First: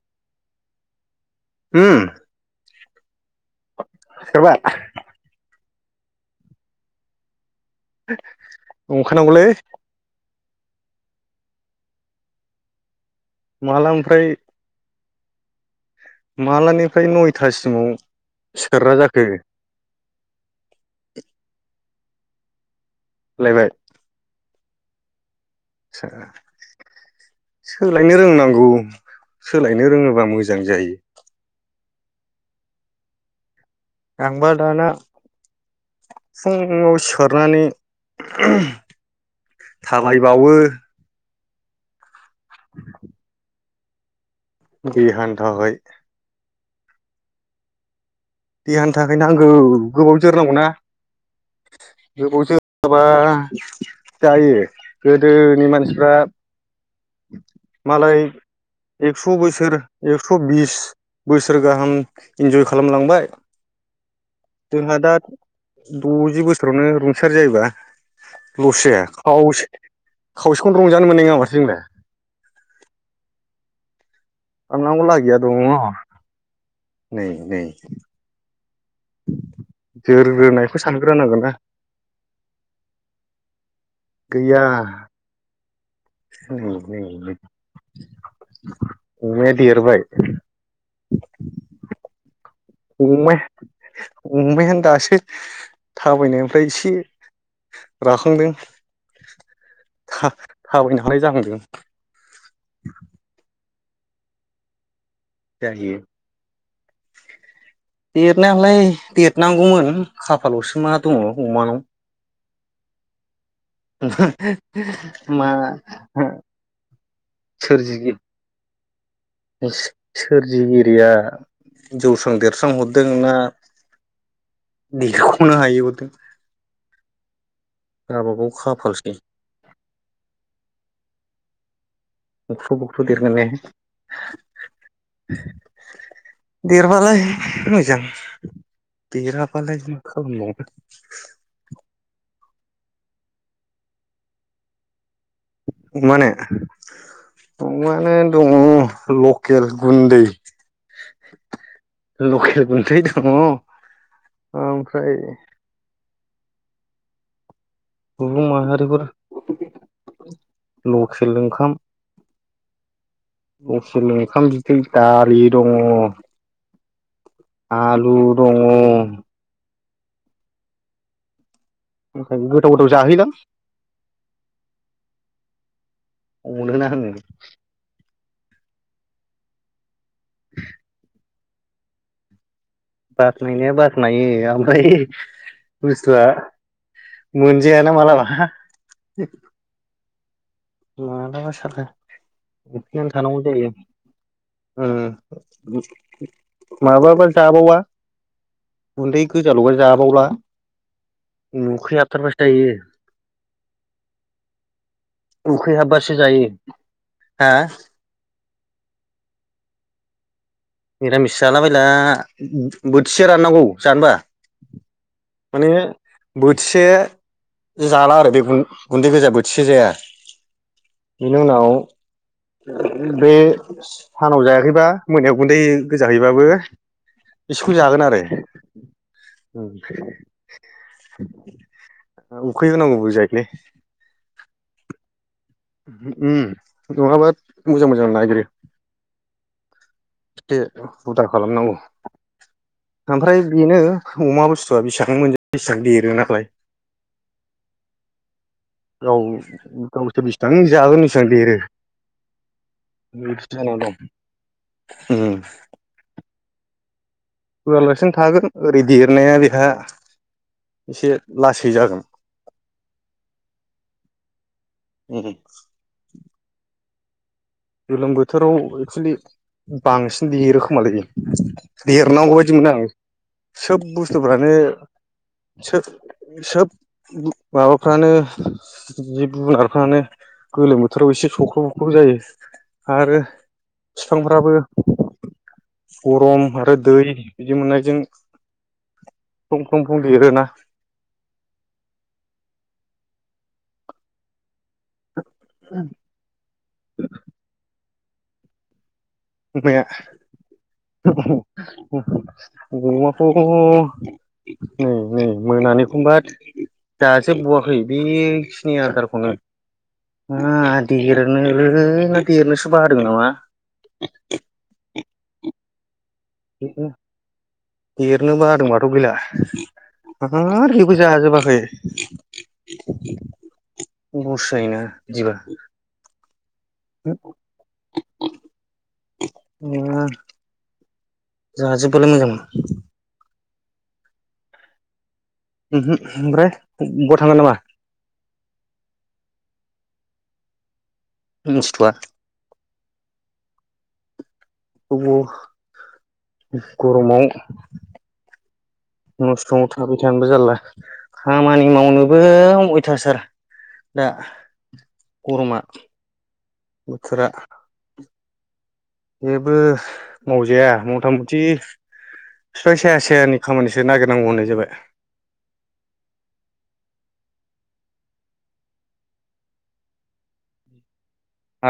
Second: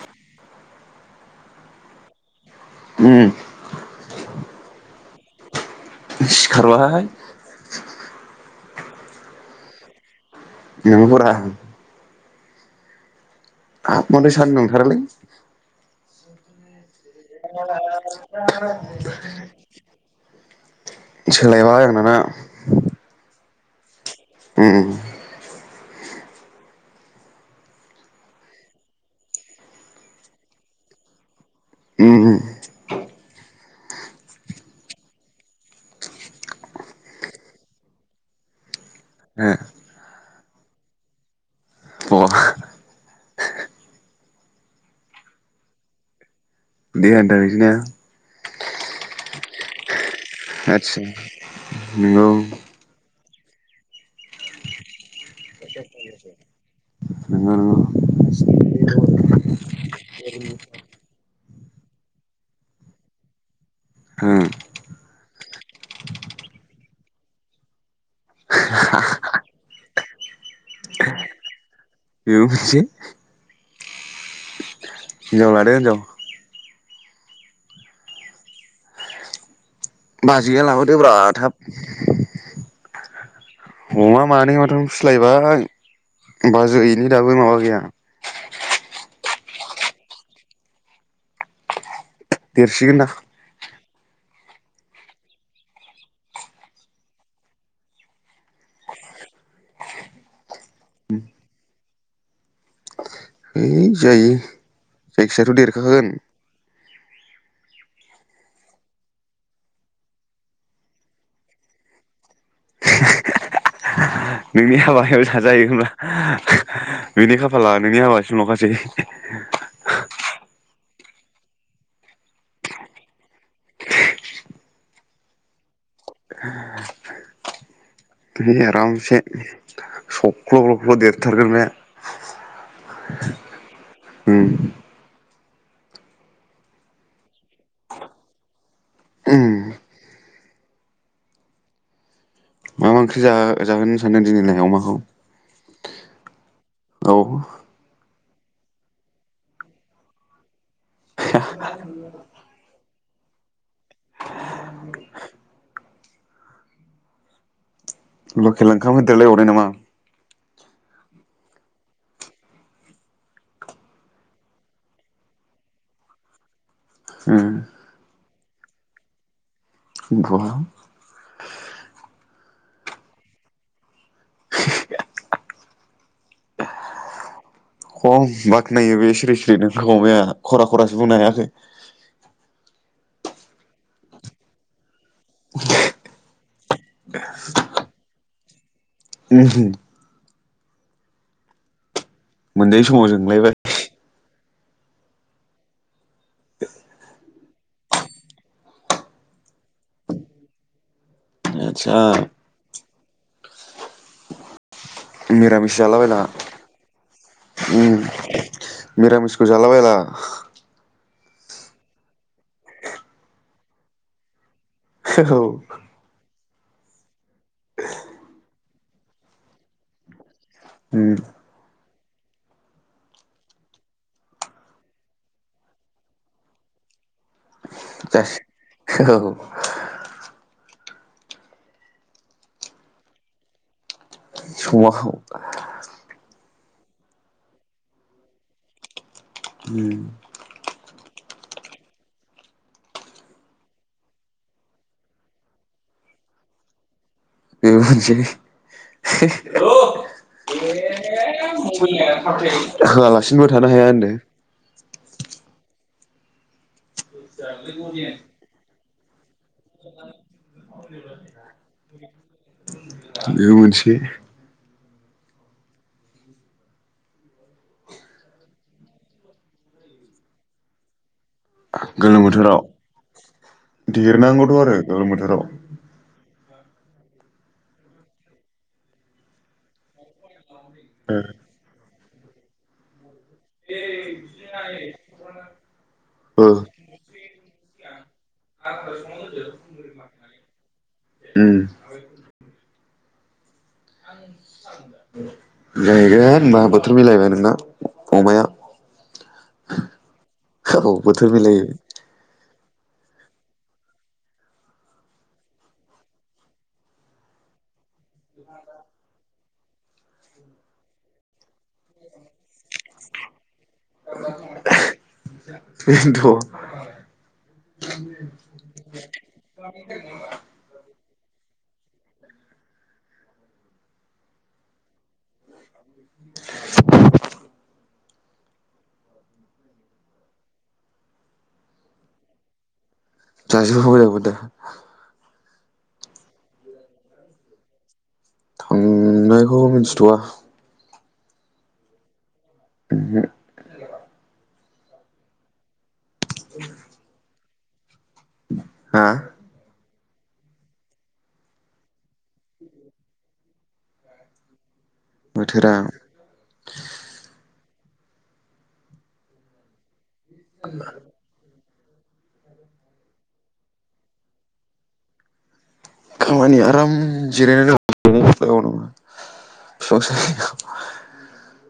औ हम उम सिखारबाय? सिखारबाय नंखायना नंगौलै नंगौ ब्रा माला आब मथो सानदुं थारालै मालानि जाखो सोलायबाय दाना लायबाय ओम आसा सोलायनो रोंनांगौ सोलायनो रोङोबा मोजां जायो। ओ ओम आंबा दाना फुङाव सिखारनानै थाबायबावो ओ अ [inaudible] देहानि थाखाय। देहानि थाखाय सोना? देहानि थाखाय नांगौ। गोबाव जोरनांगौना आदसा नंगौ गोबाव जोराबा जायो गोदोनि मानसिफ्रा नंगौ नंगौ मालाय एक्स' बोसोर एक्स, बिस बोसोर गाहाम इन्जय खालामलांबाय ओ जोंहा दा दजि बोसोरावनो रुंसारि जायोबा लस जाया खावसे खावसेखौनो रंजानो मोननाय नङा माथो जोंलाय बेबो मोनसे साननांगौ लागिया हिनजाव दङ लादो हिनजाव नै नै बाजैया जोरग्रोनायखौ लाबोदोब्रा सानग्रोनांगोन ना थाब। अमा मानै गैया माथाम फिलायबाय नै नै बाजैनि नै दाबो माबा गैया अमाया देरबाय देरसिगोन दा अमाया अमायानो दासो थाबायनायनिफ्राइ इसे राखांदों था-थाबायनो हानाय जाहांदों। है जायो। जायखियाथ जायो देरखागोन रनायालाय देरनांगौमोन खाफालावसो मा दङ अमानाव नोंनि हाबायाव मा जाजायो होमबा बेनि खाफाला नोंनि हाबासिमलखासै [inaudible] सो-सोरजिगिरिया जौस्रां देरस्रां हरदों ना देरखनो हायै हर गावबागाव दे खाफालसै आरामसे सक्ल बख्ल देर थारगोन बे बुख्रु बुख्रु देरगोन ने उम देरबालाय मोजां । उम देराबालाय मा खालामबावनो? मा मा ओंख्रि जा-जाहोनो सानदों दिनैलाय अमाखौ? अमानो? औ अमानो दङ लकेल गुन्दै लकेल गुन्दै दं। दङ ओमफ्राय सुबुं लकेल ओंखाम माहारिफोर होदेर लायबावनाय नामा? लकेल ओंखाम लखेल ओंखाम बिदै दालि दङ उम आलु दङ। [unintelligible] गोथाव गोथाव जाहोयोलां अनोना होन खम बाख्नायो बे सिरि सिरि नोंखौ अमाया खरा खरासो बुंनो हायाखै। बाखनायनाया बाखनायो ओमफ्राय बुस्थुया मोनजाया ना मालाबा। [unintelligible] [unintelligible] मालाबा साला मोनजायै समाव अखायावनो थानांगौ जोंलायबाय जायो ओम। माबाबा जाबावआ गुन्दै गोजालबा जाबावला आदसा नुखै हाबथारबासो जायो। मिरामिस उखैहाबबासो जालाबायला जायो हा उम मिरामिसखौ जालाबायला। निरामिस जालाबायला बोथिसे राननांगौ जानोबा माने औ। बोथिसे जाला आरो बे गुन्दै गोजा बोथिसे जाया। उम बेनि उनाव बे सानाव जायाखैबा मोनायाव गुन्दै गोजाहैबाबो एसेखौ जागोन आरो जासि औ उखैहोनांगौबो जायोलै। संआखौ। उम नङाबा मोजां मोजां नागिरो। उम। एसे हुदा खालामनांगौ ओमफ्राय बेनो अमा बुस्थुआ बेसेबां मोनजायो बेसेबां देरो नालाय। बेबो मोनसे। गाव गावसोरो बेसेबां जागोन बेसिबां देरो होआलासिनोबो थानो हाया उम। होनदों होआलासिनो थागोन। [unintelligible] एसे लासै जागोन बेबो मोनसे। ओम ओम। गोलोम बोथोराव एक्सुलि बांसिन देरो खोमालै? गोलोम देरनांगौ बायदि बोथोराव मोनो आं सोब देरनांगौथ' बुस्थुफ्रानो आरो गोलोम बोथोराव सोब सोब माबाफ्रानो जिब जुनारफ्रानो गोलोम बोथोराव एसे सखौ। खौ जायो। आरो फिफांफोराबो गरम ओ आरो दै बिदि मोननायजों फ्लं फ्लं फ्लं देरोना। उम आं गायबाय होनबा बोथोर मिलायबाय नोंना। फंबाया। बोथोर मिलायो [unintelligible] अमाथ' नै नै मोनानिखौबा जाजोबबवाखै बेखिनि आदारखौनो मा देरनो देरनोसो बादों नामा? [unintelligible] बेनोथ' देरनो बादोंबाथ' गैला आरो। जाजोबाखै बसायोना बिदिबा। हो। [unintelligible] जोंहा [unintelligible] जाजोब [unintelligible] ओहो ओमफ्राय [unintelligible] थांगोन नामा थांनायखौ मिथिथवा मिथिथआ ओहो औब गरमाव [unintelligible] हा थाबाय थानोबो जारला खामानि मावनोबो अयथासार दा गरमा बोथोरा बोथोरा जेबो मावजाया मथा मथि फिफां साया सायानि खामानिसो नागिरनांगौ होननाय जाबाय । खामानि आराम जिरायनानै बिफां सायायाव ।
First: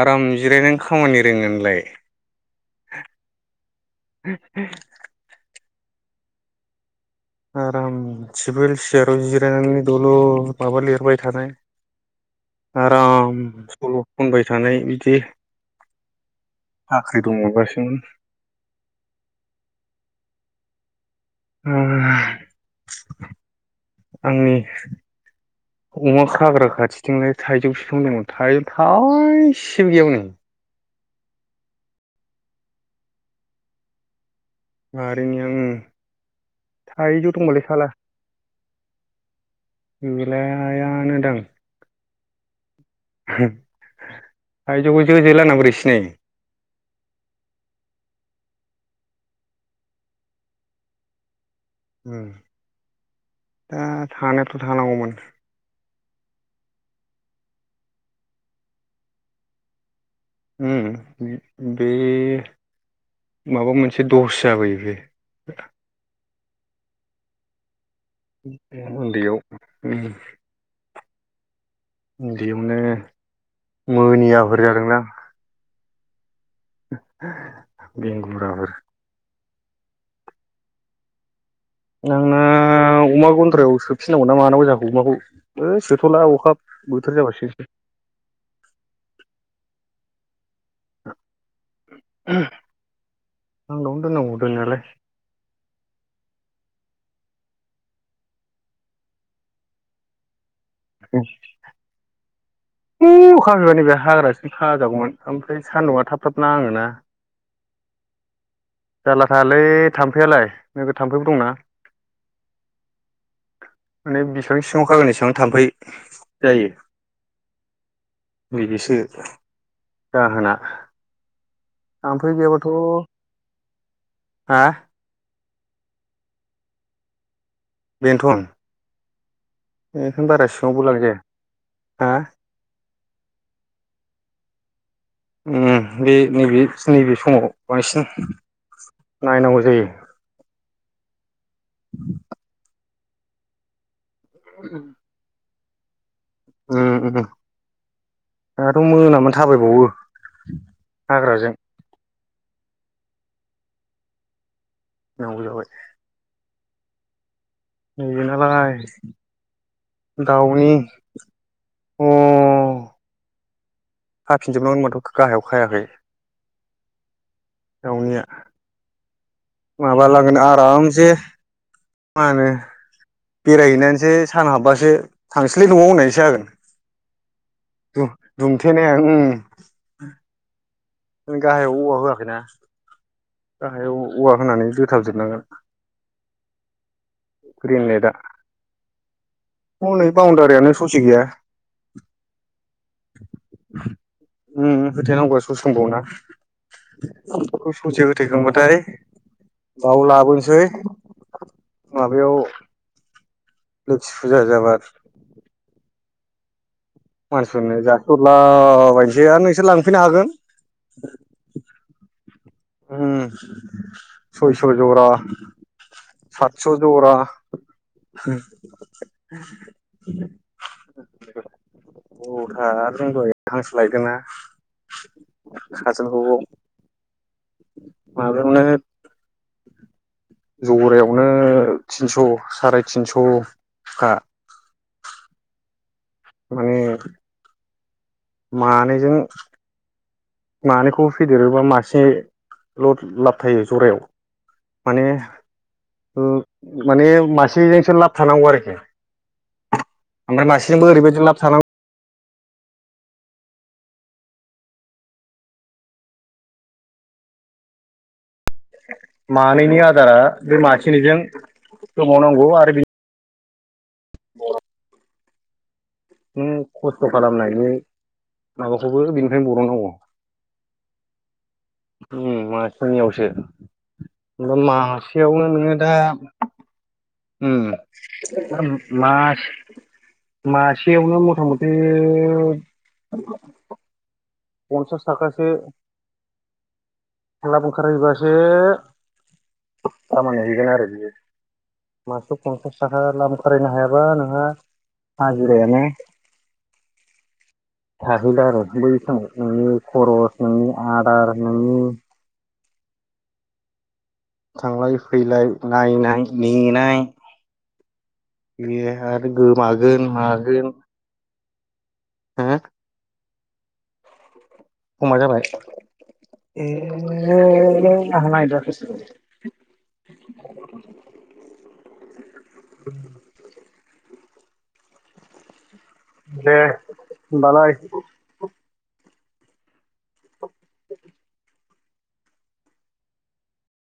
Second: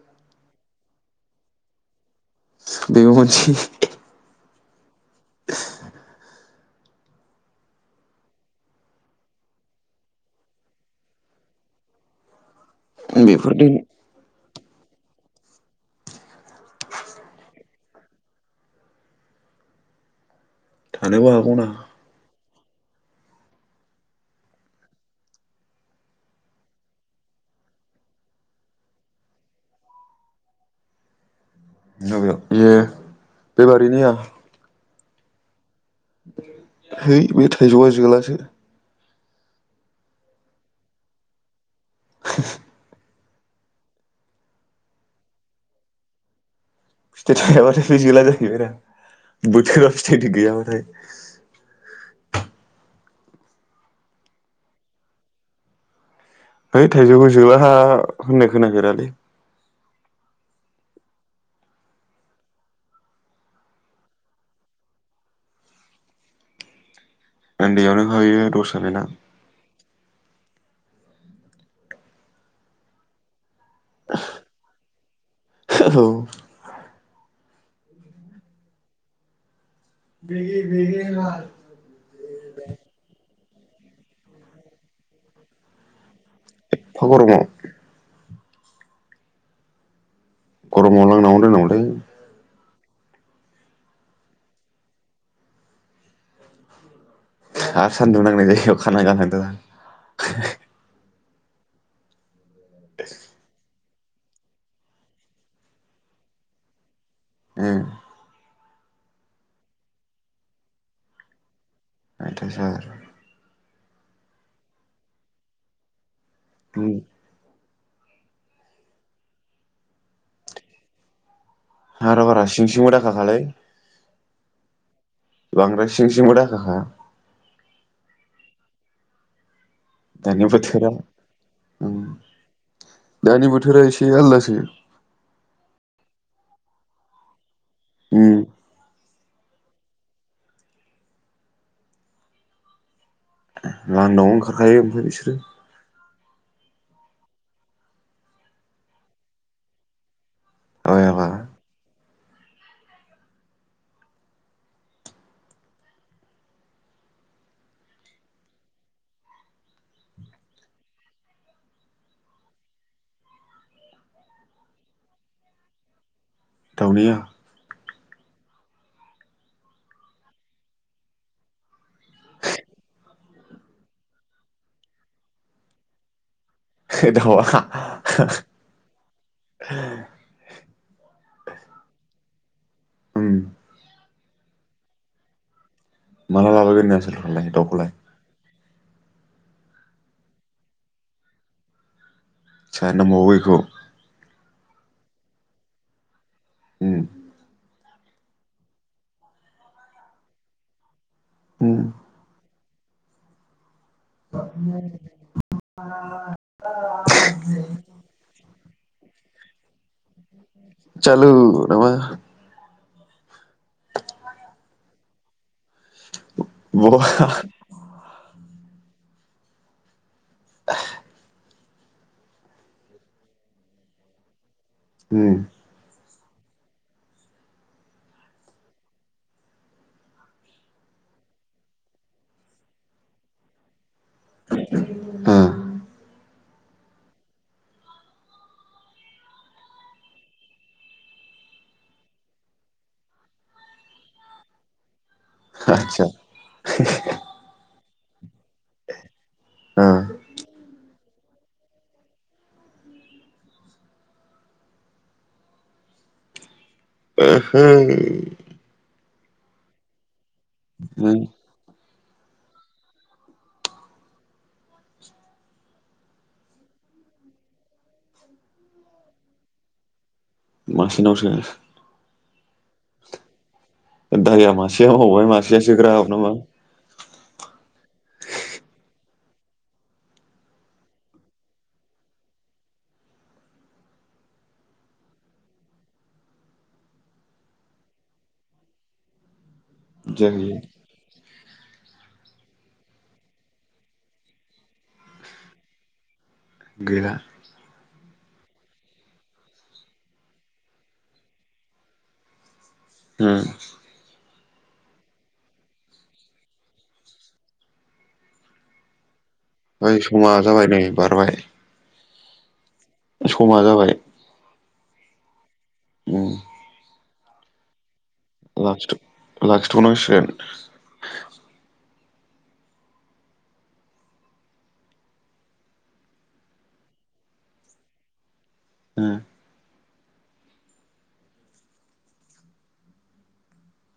आराम जिरायनो खामानि रोङोनलाय । बेबो मोनसे [unintelligible] [unintelligible] आराम सिभिल सियाराव जिरायनानै दलद माबा लिरबाय थानाय । आराम बेफोरजों सल खनबाय थानाय बिदि साख्रि दं मोनबासोमोन थानोबो हागौना । आंनि अमा खाग्रा खाथिथिंलाय थाइजौ फिखां दंमोन थाइजौ थाइसेबो गैया हनै । मबे बेयो बे बारिनिया । बारिनिया ओम हैै बे थाइजौआ जोलासो । जोलायानोदां [unintelligible] थायजौखौ जो जोला होनना बोरै सिनायो । फिथाइ थायाबाथाय बे जोला जाहैबायरा बोथोराव फिथाइ गैयाबाथाय । ओम दा थानायाथ थानांगौमोन । है थाइजौखौ जोलाहा होननाय खोनाफेरालै । ओम बे माबा मोनसे दस जाबाय बे ओन्दैयावनो होयो दस्सो बेना उन्दैयाव उम उन्दैयावनो मोनियाफोर जादोंदां [inaudible] बेंगुराफोर [unintelligible] आंनो अमा गन फोराव सोफिनांगौ ना मानांगौ जागौ अमाखौ थला अखा एफा बोथोर गरमाव जाबासो गरमाव लांदांआवनो दोननांगौलै । दांआवनो दोननांगौ दोननायालाय। सा-सा-सान्दुं नांनाय जायगायाव खाना गालांदोबा औ उ अखा हागोन आंनिबा हाग्रासो खाजागौमोन ओमफ्राय सान्दुंआ थाब थाब नाङोना । ए जारला थालै थाम्फैयालाय नोगोर थाम्फैबो दंना। आयथा सार माने बिसेबांनि सिङाव खागोन एसेबां थाम्फै जायो। बिदिसो जाहोना हार थाम्फै बारा सिं गैयाबाथ' सिंबो दाखाखालै। हा बांद्राय सिं सिंबो दाखाखा बेनथन बेखायनो दानि बारा सिङावबो बोथोरा लांजाया ओम हा दानि बोथोरा एसे आलादासो उम बे नैबे नैबे समाव बांसिन ओम नायनांगौ जायो। लांदां लांदांङावनो ओंखारखायो ओमफ्राय बिसोरो ओम ओम दाथ मोनामानि थाबायबावो आबाय आबा हाग्राजों नौ जाबाय [unintelligible] नालाय दाउनि अ हाफिनजोबनांगन माथो गाहायाव खायाखै। दावदैया दावनिया माबा लागोन आरामसे मा होनो बेरायहैनानैसो सान हाबबासो थांसैलाय न'आव होननायसो जागोन। दाउआ द-दुमथेनायानो ओम गाहायाव औवा होआखैना ओम गाहायाव औवा होनानै दोथाबजोबनांगोन माला लाबोगोननो आसोलफोरखौलाय ग्रिन दाउखौलाय नेटआ हनै बाउणडारियानो ससे गैया [unintelligible] ओम ओम होथेनांगौआ ससे दंबाव ना ओम [unintelligible] ससे होथे खांबाथाय बाव लाबोनोसै ओम माबायाव [unintelligible] जाबा [unintelligible] [inaudible] मानसिफोरनो जासिहरला आबायनोसै आ नोंसोर लां चालु नामा उ सयस' जरा सातस' बहा जरा [inaudible] औ‌ थार जों दहाय हांसो लायदोंना ओम [unintelligible] माबायावनो जरायावनो थिनस' साराय थिनस' खा हा माने मानैजों मानैखौबो फेदेरोबा मासेल' लाब थायो जरायाव माने आतसा ओ माने मासेजोंसो लाब थानांगौ आरोखि ओ ओमफ्राय मासेजोंबो ओरैबायदि लाब सानाव ओहोय मानैनि आदारा बे नों मासेनिजों होबावनांगौ आरो बि [unintelligible] नों खस्थ खालामनायनि माबाखौबो बेनिफ्रायनो बरननांगौ। मासे नावसो उम मासेनियावसो दारिया ओमफ्राय मासेयाव हबाय मासेयावनो मासेयासो ग्राब नामा? होम मास मासेयावनो मथा मथि पन्सास थाखासो लाब ओंखारहैबासो खामानि जाहैयो हैगोन आरो बियो। मासेआव पन्सास थाखा लाब ओंखारहैनो हायाबा नोंहा हाजिरायानो गैला थाहैला आरो बै समाव नोंनि खरस नोंनि आदार नोंनि हम थांलाय फैलाय नायनाय नेनाय बे आ ओइ समा जाबाय नै बारबाय हो समा जाबाय समा जाबाय ए [unintelligible] लाखिथ नायथ'वाखै लखिथ नांसिगोन [inaudible] दे होनबालाय उम [inaudible]